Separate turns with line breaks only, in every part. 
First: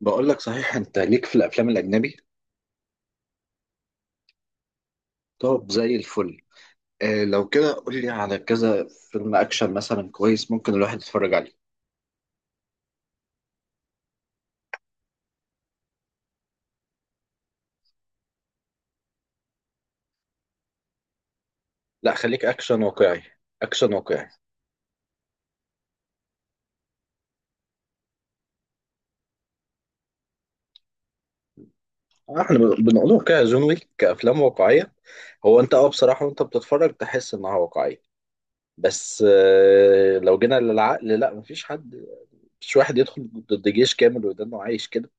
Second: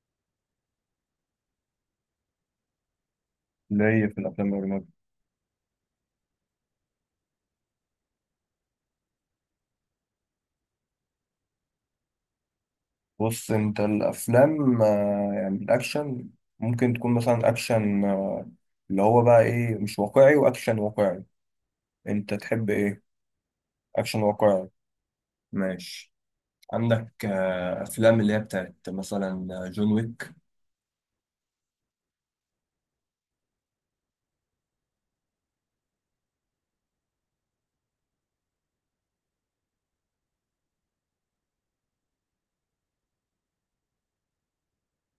بقول لك صحيح انت ليك في الافلام الاجنبي.
ليا في الافلام الاجنبي.
طب زي الفل. آه لو كده قول لي على كذا فيلم اكشن مثلا كويس ممكن الواحد يتفرج عليه.
بص، انت الافلام يعني الاكشن. ممكن تكون مثلا اكشن. اللي هو بقى ايه، مش واقعي واكشن واقعي.
لا
انت
خليك
تحب
اكشن
ايه؟
واقعي. اكشن
اكشن
واقعي.
واقعي. ماشي. عندك افلام اللي هي بتاعت مثلا جون ويك.
احنا بنقوله كده زومي كافلام واقعيه. هو انت اه بصراحه وانت بتتفرج تحس انها واقعيه. بس آه لو جينا للعقل لا مفيش حد. مش واحد يدخل ضد جيش كامل ويضل إنه عايش كده.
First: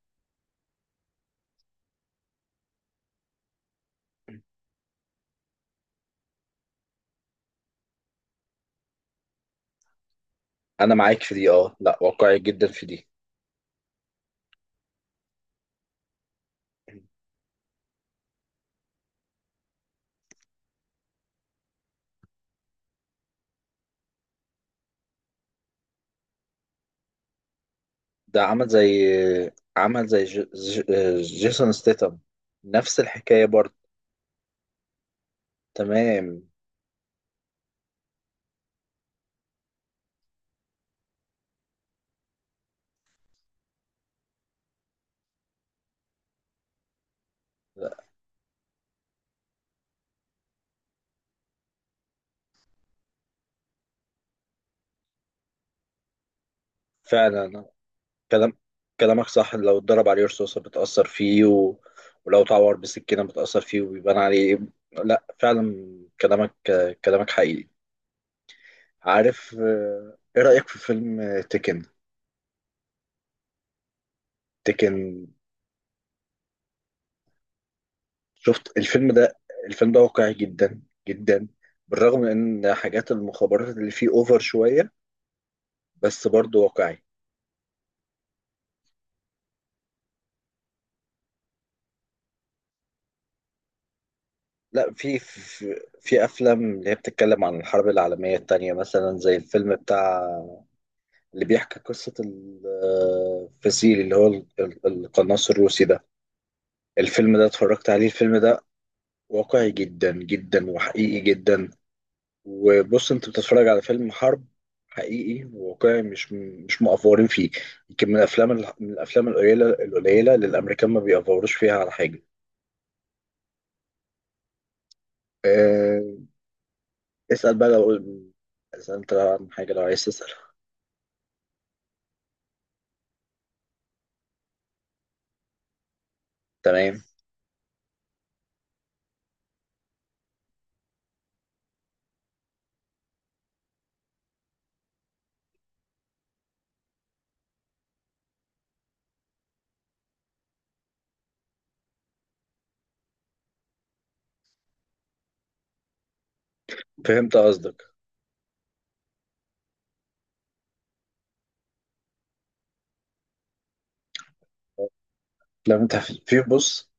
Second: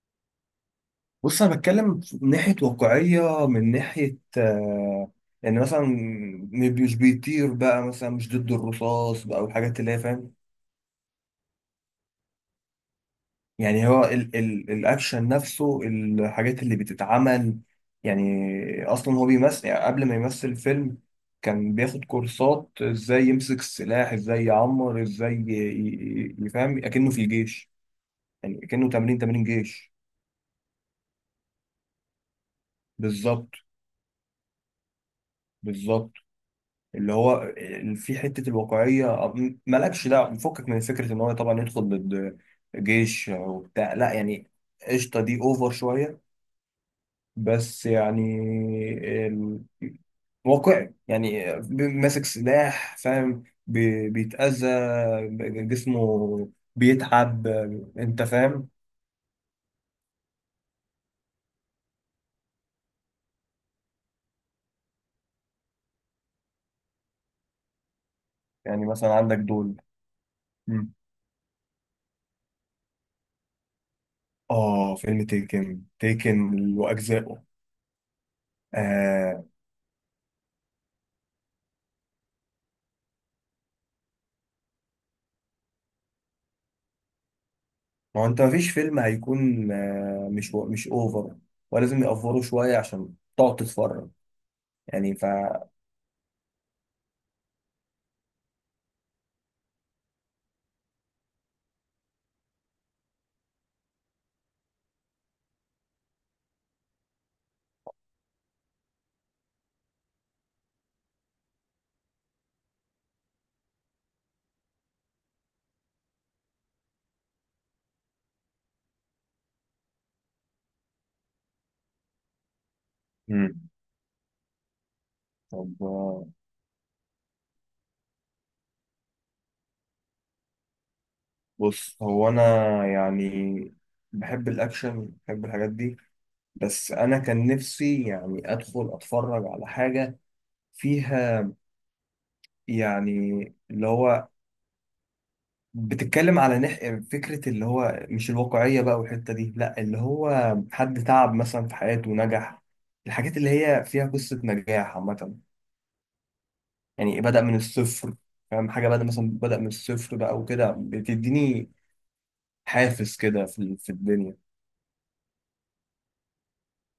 بص، انا بتكلم من ناحيه واقعيه، من ناحيه. يعني مثلا، مش بيطير بقى مثلا، مش ضد الرصاص بقى والحاجات اللي هي، فاهم؟
انا معاك في دي اه لا واقعي جدا في دي.
يعني هو ال ال الاكشن نفسه، الحاجات اللي بتتعمل. يعني اصلا هو بيمثل، يعني قبل ما يمثل فيلم كان بياخد كورسات، ازاي يمسك السلاح، ازاي يعمر، ازاي يفهم اكنه في الجيش.
ده
يعني
عمل زي
اكنه تمرين تمرين جيش.
جيسون ستيتم. نفس الحكاية
بالظبط.
برضه.
بالظبط.
تمام.
اللي هو في حتة الواقعية، مالكش دعوة، فكك من فكرة ان هو طبعا يدخل ضد جيش وبتاع، لا يعني قشطة دي اوفر شوية. بس يعني واقعي، يعني ماسك سلاح، فاهم، بيتأذى جسمه، بيتعب.
فعلا
انت
كلام.
فاهم؟
كلامك لو اتضرب عليه رصاصة بتأثر فيه ولو اتعور بسكينة بتأثر فيه وبيبان عليه. لا فعلا كلامك. كلامك حقيقي.
يعني مثلا عندك
عارف
دول.
ايه رأيك في
مم.
فيلم تيكن؟
اه، فيلم
تيكن.
تيكن، تيكن واجزائه.
شفت الفيلم ده؟
آه.
الفيلم ده واقعي جدا جدا بالرغم من ان حاجات المخابرات اللي فيه اوفر شوية. بس برضه واقعي.
ما هو انت مفيش فيلم هيكون مش مش اوفر، ولازم يأفوره شوية عشان تقعد تتفرج.
لا
يعني
في
ف
في في افلام اللي هي بتتكلم عن الحرب العالميه الثانيه مثلا زي الفيلم بتاع اللي بيحكي قصه الفسيل اللي هو القناص الروسي ده. الفيلم ده اتفرجت عليه. الفيلم ده واقعي جدا جدا وحقيقي جدا. وبص انت بتتفرج على فيلم حرب حقيقي وواقعي مش مأفورين فيه. يمكن من من الافلام القليله القليله اللي الامريكان ما بيأفوروش فيها على حاجه.
مم. طب
أه.
آه،
اسأل بقى لو اذا انت عن حاجه لو عايز تسأل.
بص، هو انا يعني بحب الاكشن، بحب الحاجات دي. بس
تمام
أنا كان نفسي يعني أدخل أتفرج على حاجة فيها، يعني اللي هو بتتكلم على فكرة اللي هو مش الواقعية بقى والحتة دي، لا، اللي هو حد تعب مثلا في حياته ونجح. الحاجات اللي هي فيها قصة نجاح عامة، يعني
فهمت
بدأ من
قصدك.
الصفر. فاهم حاجة؟ بدأ مثلا، بدأ من الصفر بقى وكده، بتديني حافز كده في في الدنيا.
لما انت في بص.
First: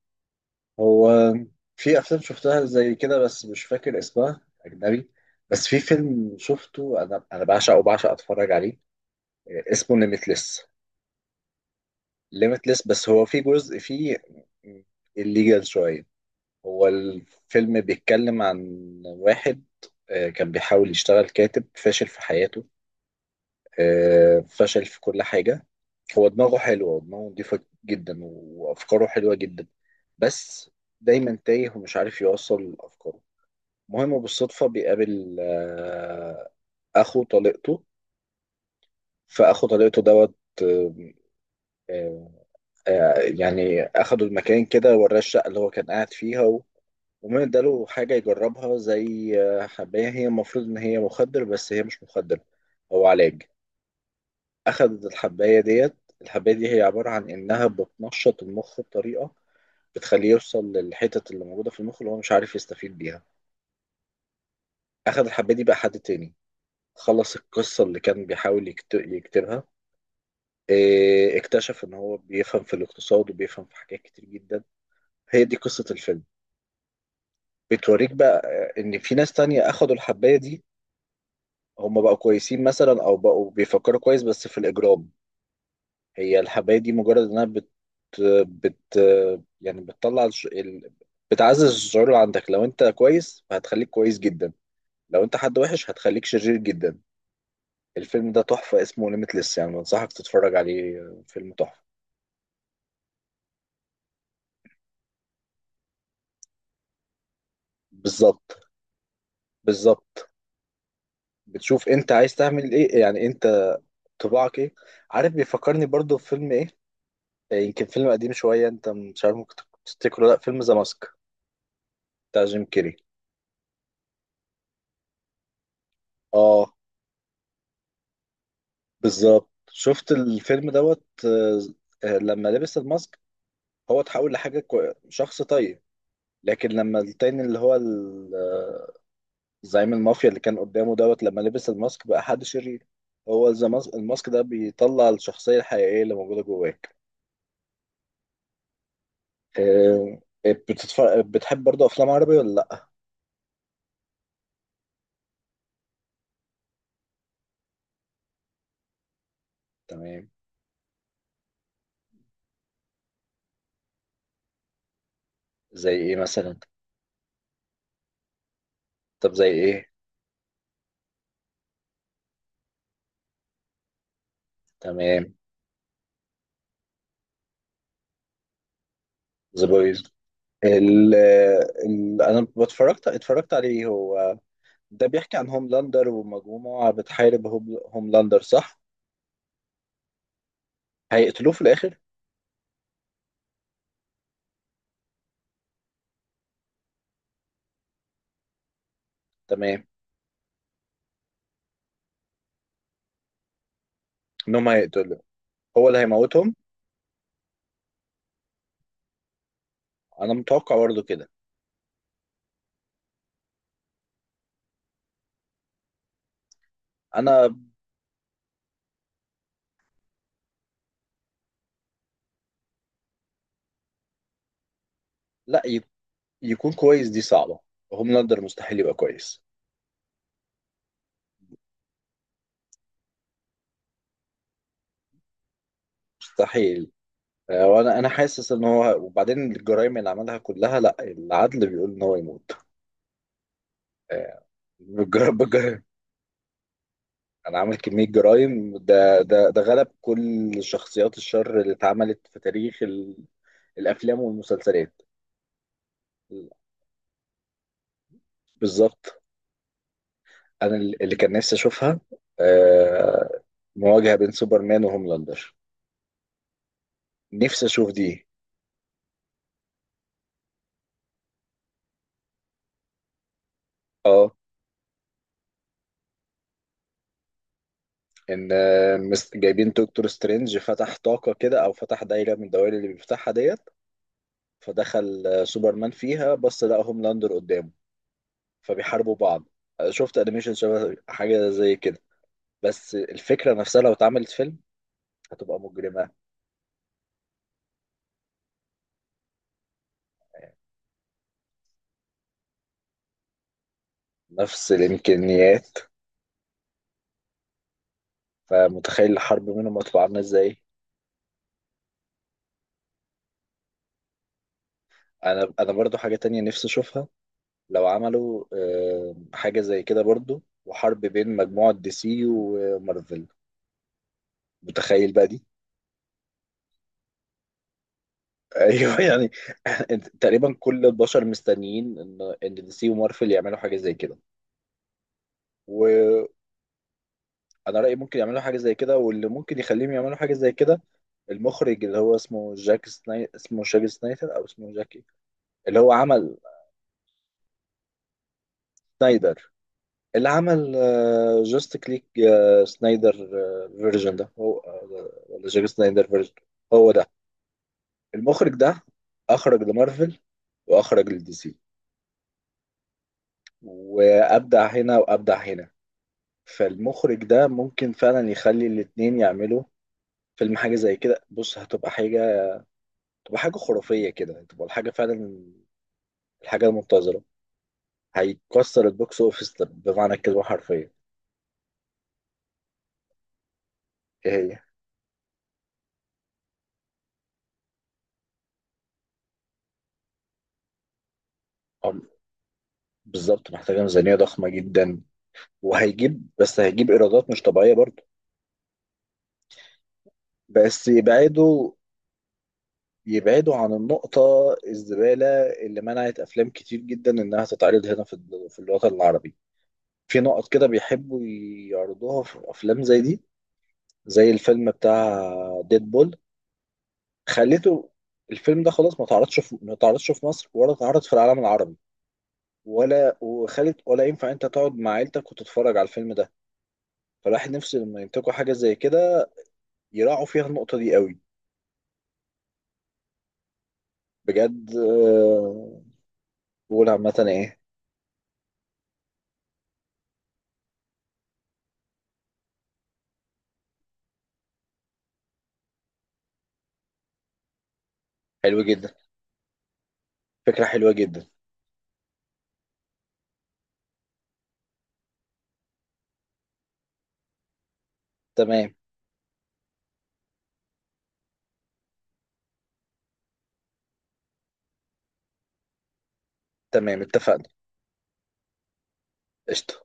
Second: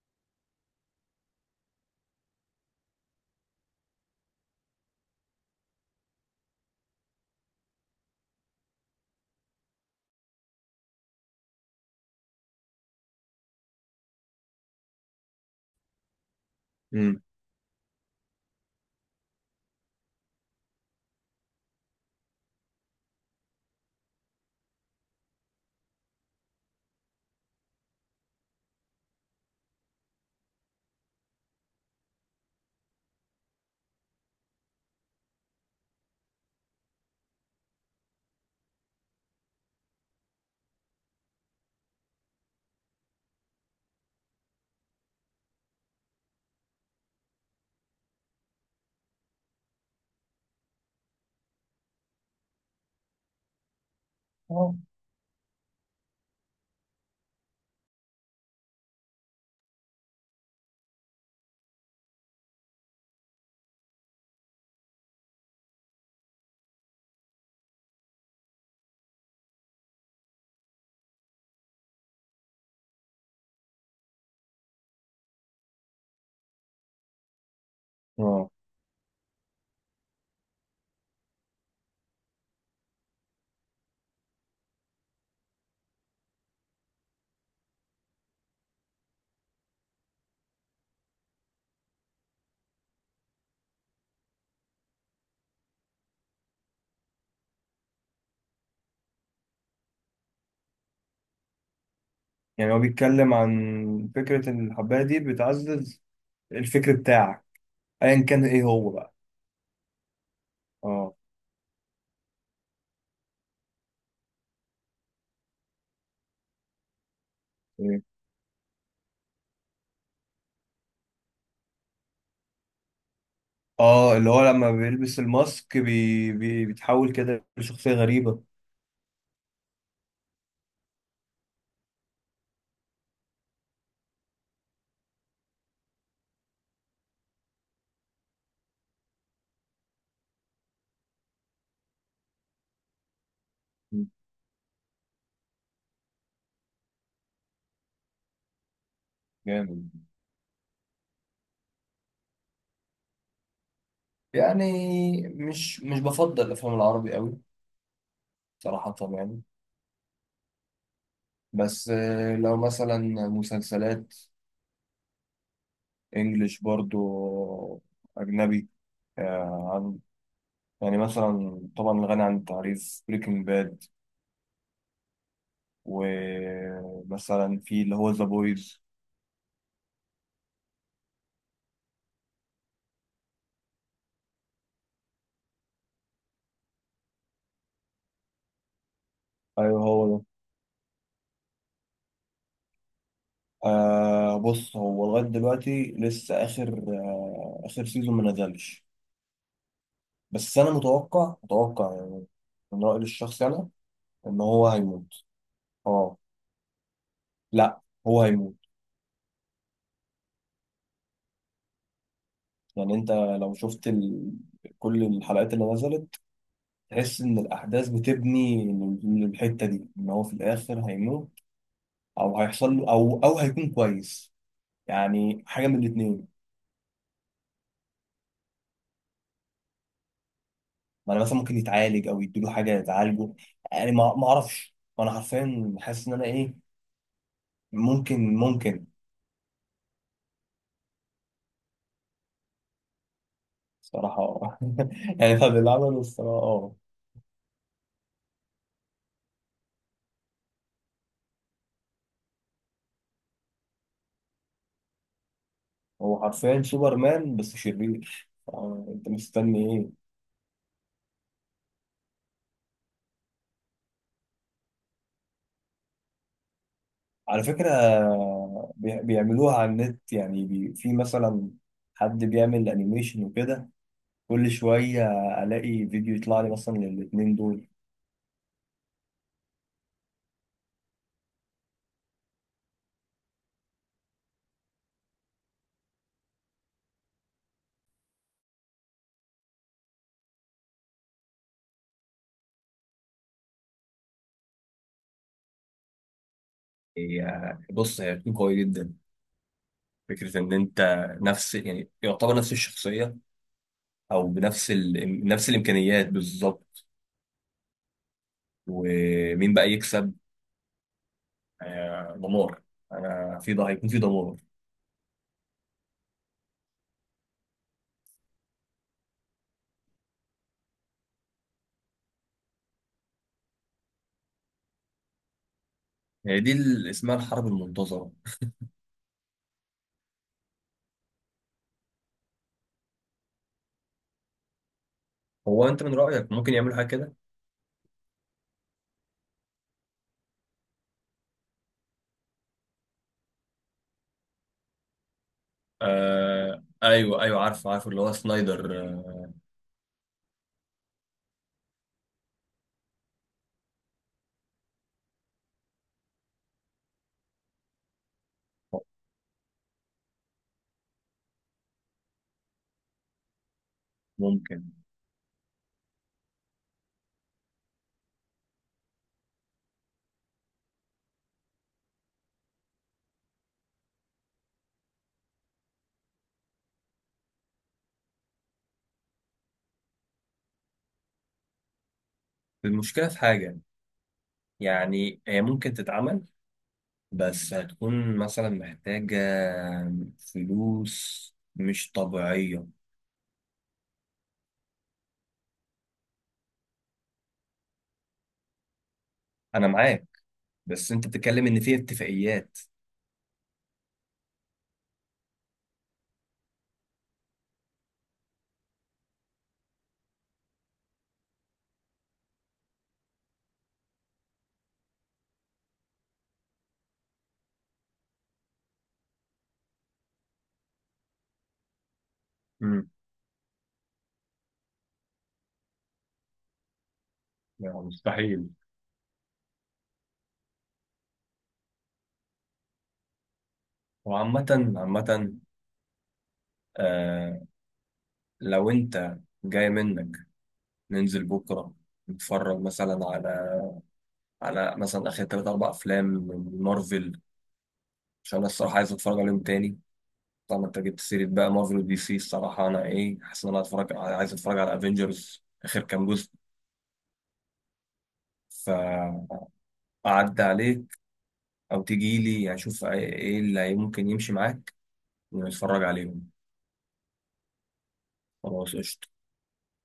هو في افلام شفتها زي كده بس مش فاكر اسمها اجنبي. بس في فيلم شفته انا بعشق وبعشق اتفرج عليه. اسمه ليميتلس. ليميتلس بس هو في جزء فيه الليجال شويه. هو
امم.
الفيلم بيتكلم عن واحد، كان بيحاول يشتغل كاتب فاشل في حياته. فشل في كل حاجة. هو دماغه حلوة ودماغه نضيفة جدا وأفكاره حلوة جدا. بس دايما تايه ومش عارف يوصل أفكاره. المهم بالصدفة بيقابل أخو طليقته. فأخو طليقته دوت. آه، آه، يعني أخده المكان كده وراه الشقة اللي هو كان قاعد فيها ومن اداله حاجة يجربها زي حباية هي المفروض إن هي مخدر بس هي مش مخدر. هو علاج.
اه.
أخدت الحباية ديت. الحباية دي هي عبارة عن إنها بتنشط المخ بطريقة بتخليه يوصل للحتت اللي موجودة في المخ اللي هو مش عارف يستفيد بيها. أخد الحباية دي بقى حد تاني. خلص القصة اللي كان بيحاول يكتبها. إيه، اكتشف إن هو بيفهم في الاقتصاد وبيفهم في حاجات كتير جدا. هي دي قصة الفيلم. بتوريك بقى
اه.
إن في ناس تانية أخدوا الحباية دي. هم بقوا كويسين مثلا أو بقوا بيفكروا كويس بس في الإجرام. هي الحباية دي مجرد انها بت يعني بتعزز الشعور اللي عندك. لو انت كويس فهتخليك كويس جدا. لو انت حد وحش هتخليك شرير جدا. الفيلم ده تحفة اسمه ليميتلس يعني بنصحك تتفرج عليه. فيلم تحفة.
يعني هو بيتكلم عن فكرة إن الحباية دي بتعزز الفكر بتاعك، ايا كان
بالظبط.
ايه هو بقى.
بالظبط.
اه.
بتشوف انت عايز تعمل ايه يعني. انت طباعك ايه. عارف بيفكرني برضو بفيلم ايه؟ يمكن
ايه.
فيلم قديم شوية انت مش عارف ممكن تفتكره. لا فيلم ذا ماسك بتاع جيم كيري.
اه، اللي هو لما بيلبس الماسك بي... بي...
اه
بيتحول كده لشخصية غريبة.
بالظبط. شفت الفيلم دوت لما لبس الماسك هو اتحول لحاجة شخص طيب. لكن لما التاني اللي هو زعيم المافيا اللي كان قدامه دوت لما لبس الماسك بقى حد شرير. هو
مم.
الماسك ده بيطلع الشخصية الحقيقية اللي موجودة جواك.
جامد.
آه، بتتفرج بتحب برضه أفلام عربي ولا لأ؟
يعني مش بفضل الافلام العربي قوي، صراحة، يعني.
تمام.
بس لو مثلا مسلسلات
زي إيه مثلا؟
انجليش برضو، اجنبي،
طب زي
آه،
إيه؟
عن- يعني مثلا طبعا غني عن التعريف بريكنج باد،
تمام.
ومثلا في اللي هو ذا بويز.
ذا بويز. ال... آه، أنا اتفرجت عليه. هو ده بيحكي عن هوملاندر ومجموعة بتحارب هوملاندر صح؟
ايوه، هو ده.
هيقتلوه في الآخر؟
آه. بص، هو لغاية دلوقتي لسه آخر سيزون ما نزلش.
تمام.
بس أنا متوقع متوقع يعني، من رأيي الشخصي أنا، إن
إنهم
هو
هيقتلوه.
هيموت.
هو اللي
أه.
هيموتهم.
لا، هو هيموت.
أنا متوقع برضه كده.
يعني أنت لو شفت كل الحلقات اللي نزلت، تحس إن
أنا
الأحداث بتبني للحتة دي، إن هو في الآخر هيموت، أو هيحصل له أو هيكون كويس. يعني
لا
حاجة
ي-
من الاتنين.
يكون كويس دي صعبة. هوملاندر مستحيل يبقى كويس.
ما أنا مثلا ممكن يتعالج أو يديله حاجة يتعالجه. يعني ما أعرفش، وأنا حرفيا حاسس إن أنا إيه.
مستحيل. وأنا أنا
ممكن،
حاسس إن
ممكن،
هو وبعدين الجرايم اللي عملها كلها لا العدل بيقول إن هو يموت.
صراحة،
آه،
اه.
بالجرائم
يعني طب اللي
بالجرائم
عمله الصراحة، اه.
أنا عامل كمية جرايم. ده غلب كل شخصيات الشر اللي اتعملت في تاريخ الأفلام والمسلسلات.
هو حرفيا سوبرمان بس شرير، انت
بالظبط.
مستني ايه؟
انا اللي كان نفسي اشوفها، آه، مواجهه بين سوبرمان وهوملاندر.
على
نفسي اشوف
فكرة،
دي.
بيعملوها على النت. يعني في مثلا حد بيعمل انيميشن وكده.
اه
كل شوية الاقي فيديو يطلع لي مثلا للاتنين دول.
ان جايبين دكتور سترينج فتح طاقه كده او فتح دايره من الدوائر اللي بيفتحها ديت. فدخل سوبرمان فيها بس لقى هوملاندر قدامه. فبيحاربوا بعض. شفت انيميشن شبه حاجه زي كده. بس الفكره نفسها لو اتعملت فيلم هتبقى مجرمه.
بص، هي بتكون قوية جدا. فكرة إن أنت نفس يعني يعتبر نفس الشخصية، أو بنفس
نفس
نفس
الامكانيات.
الإمكانيات بالظبط.
فمتخيل الحرب
ومين بقى
منهم هتبقى
يكسب؟
عامله ازاي.
دمار. انا في ده هيكون في دمار.
انا برضو حاجه تانية نفسي اشوفها. لو عملوا حاجة زي كده برضو، وحرب بين مجموعة دي سي ومارفل. متخيل بقى دي.
هي دي اللي اسمها الحرب المنتظره.
ايوه يعني. تقريبا كل البشر مستنيين ان دي سي ومارفل يعملوا حاجة زي كده.
هو انت من
وانا
رايك ممكن يعملوا حاجه كده؟
رأيي ممكن يعملوا حاجة زي كده. واللي ممكن يخليهم يعملوا حاجة زي كده المخرج، اللي هو اسمه جاك اسمه جاك سنايدر او اسمه جاك إيه؟ اللي هو عمل
آه. ايوه، ايوه، عارف، عارف اللي هو سنايدر.
سنايدر. اللي عمل جاست كليك. سنايدر فيرجن ده هو ولا جاك سنايدر فيرجن؟ هو ده المخرج ده. اخرج لمارفل واخرج لدي سي
ممكن.
وابدع هنا وابدع هنا. فالمخرج ده ممكن فعلا يخلي الاتنين يعملوا فيلم حاجه زي كده. بص هتبقى حاجه تبقى حاجه خرافيه كده، تبقى الحاجه فعلا الحاجه المنتظره. هيكسر البوكس اوفيس بمعنى الكلمه حرفيا.
المشكله في حاجه.
ايه هي؟
يعني هي ممكن تتعمل، بس هتكون مثلا محتاجه فلوس مش
أم-
طبيعيه.
بالظبط. محتاجه ميزانيه ضخمه جدا. وهيجيب بس هيجيب ايرادات مش طبيعيه برضه.
انا معاك.
بس
بس انت بتتكلم ان
يبعدوا.
في اتفاقيات.
يبعدوا عن النقطة الزبالة اللي منعت أفلام كتير جدا إنها تتعرض هنا في في الوطن العربي. في نقط كده بيحبوا يعرضوها في أفلام زي دي. زي الفيلم بتاع ديد بول. خليته الفيلم ده خلاص ما تعرضش في مصر ولا تعرض في العالم العربي.
امم.
ولا وخلت ولا ينفع أنت تقعد مع عيلتك وتتفرج على الفيلم ده. فالواحد
يعني
نفسه لما ينتجوا
مستحيل.
حاجة زي كده يراعوا فيها النقطة دي قوي.
وعامه،
بجد
عامه.
بقول عامة
آه.
إيه.
لو انت جاي منك ننزل بكرة، نتفرج مثلا على مثلا آخر تلات أربع أفلام من مارفل، عشان أنا
حلو
الصراحة عايز
جدا.
أتفرج عليهم تاني.
فكرة
طبعا أنت
حلوة
جبت
جدا.
سيرة بقى مارفل ودي سي، الصراحة أنا إيه، حاسس إن أنا عايز أتفرج على أفينجرز آخر كام جزء.
تمام.
فأعدي عليك، أو تجي لي، يعني أشوف إيه اللي ممكن يمشي معاك، ونتفرج عليهم.
تمام اتفقنا.
خلاص. قشطة.
قشطة.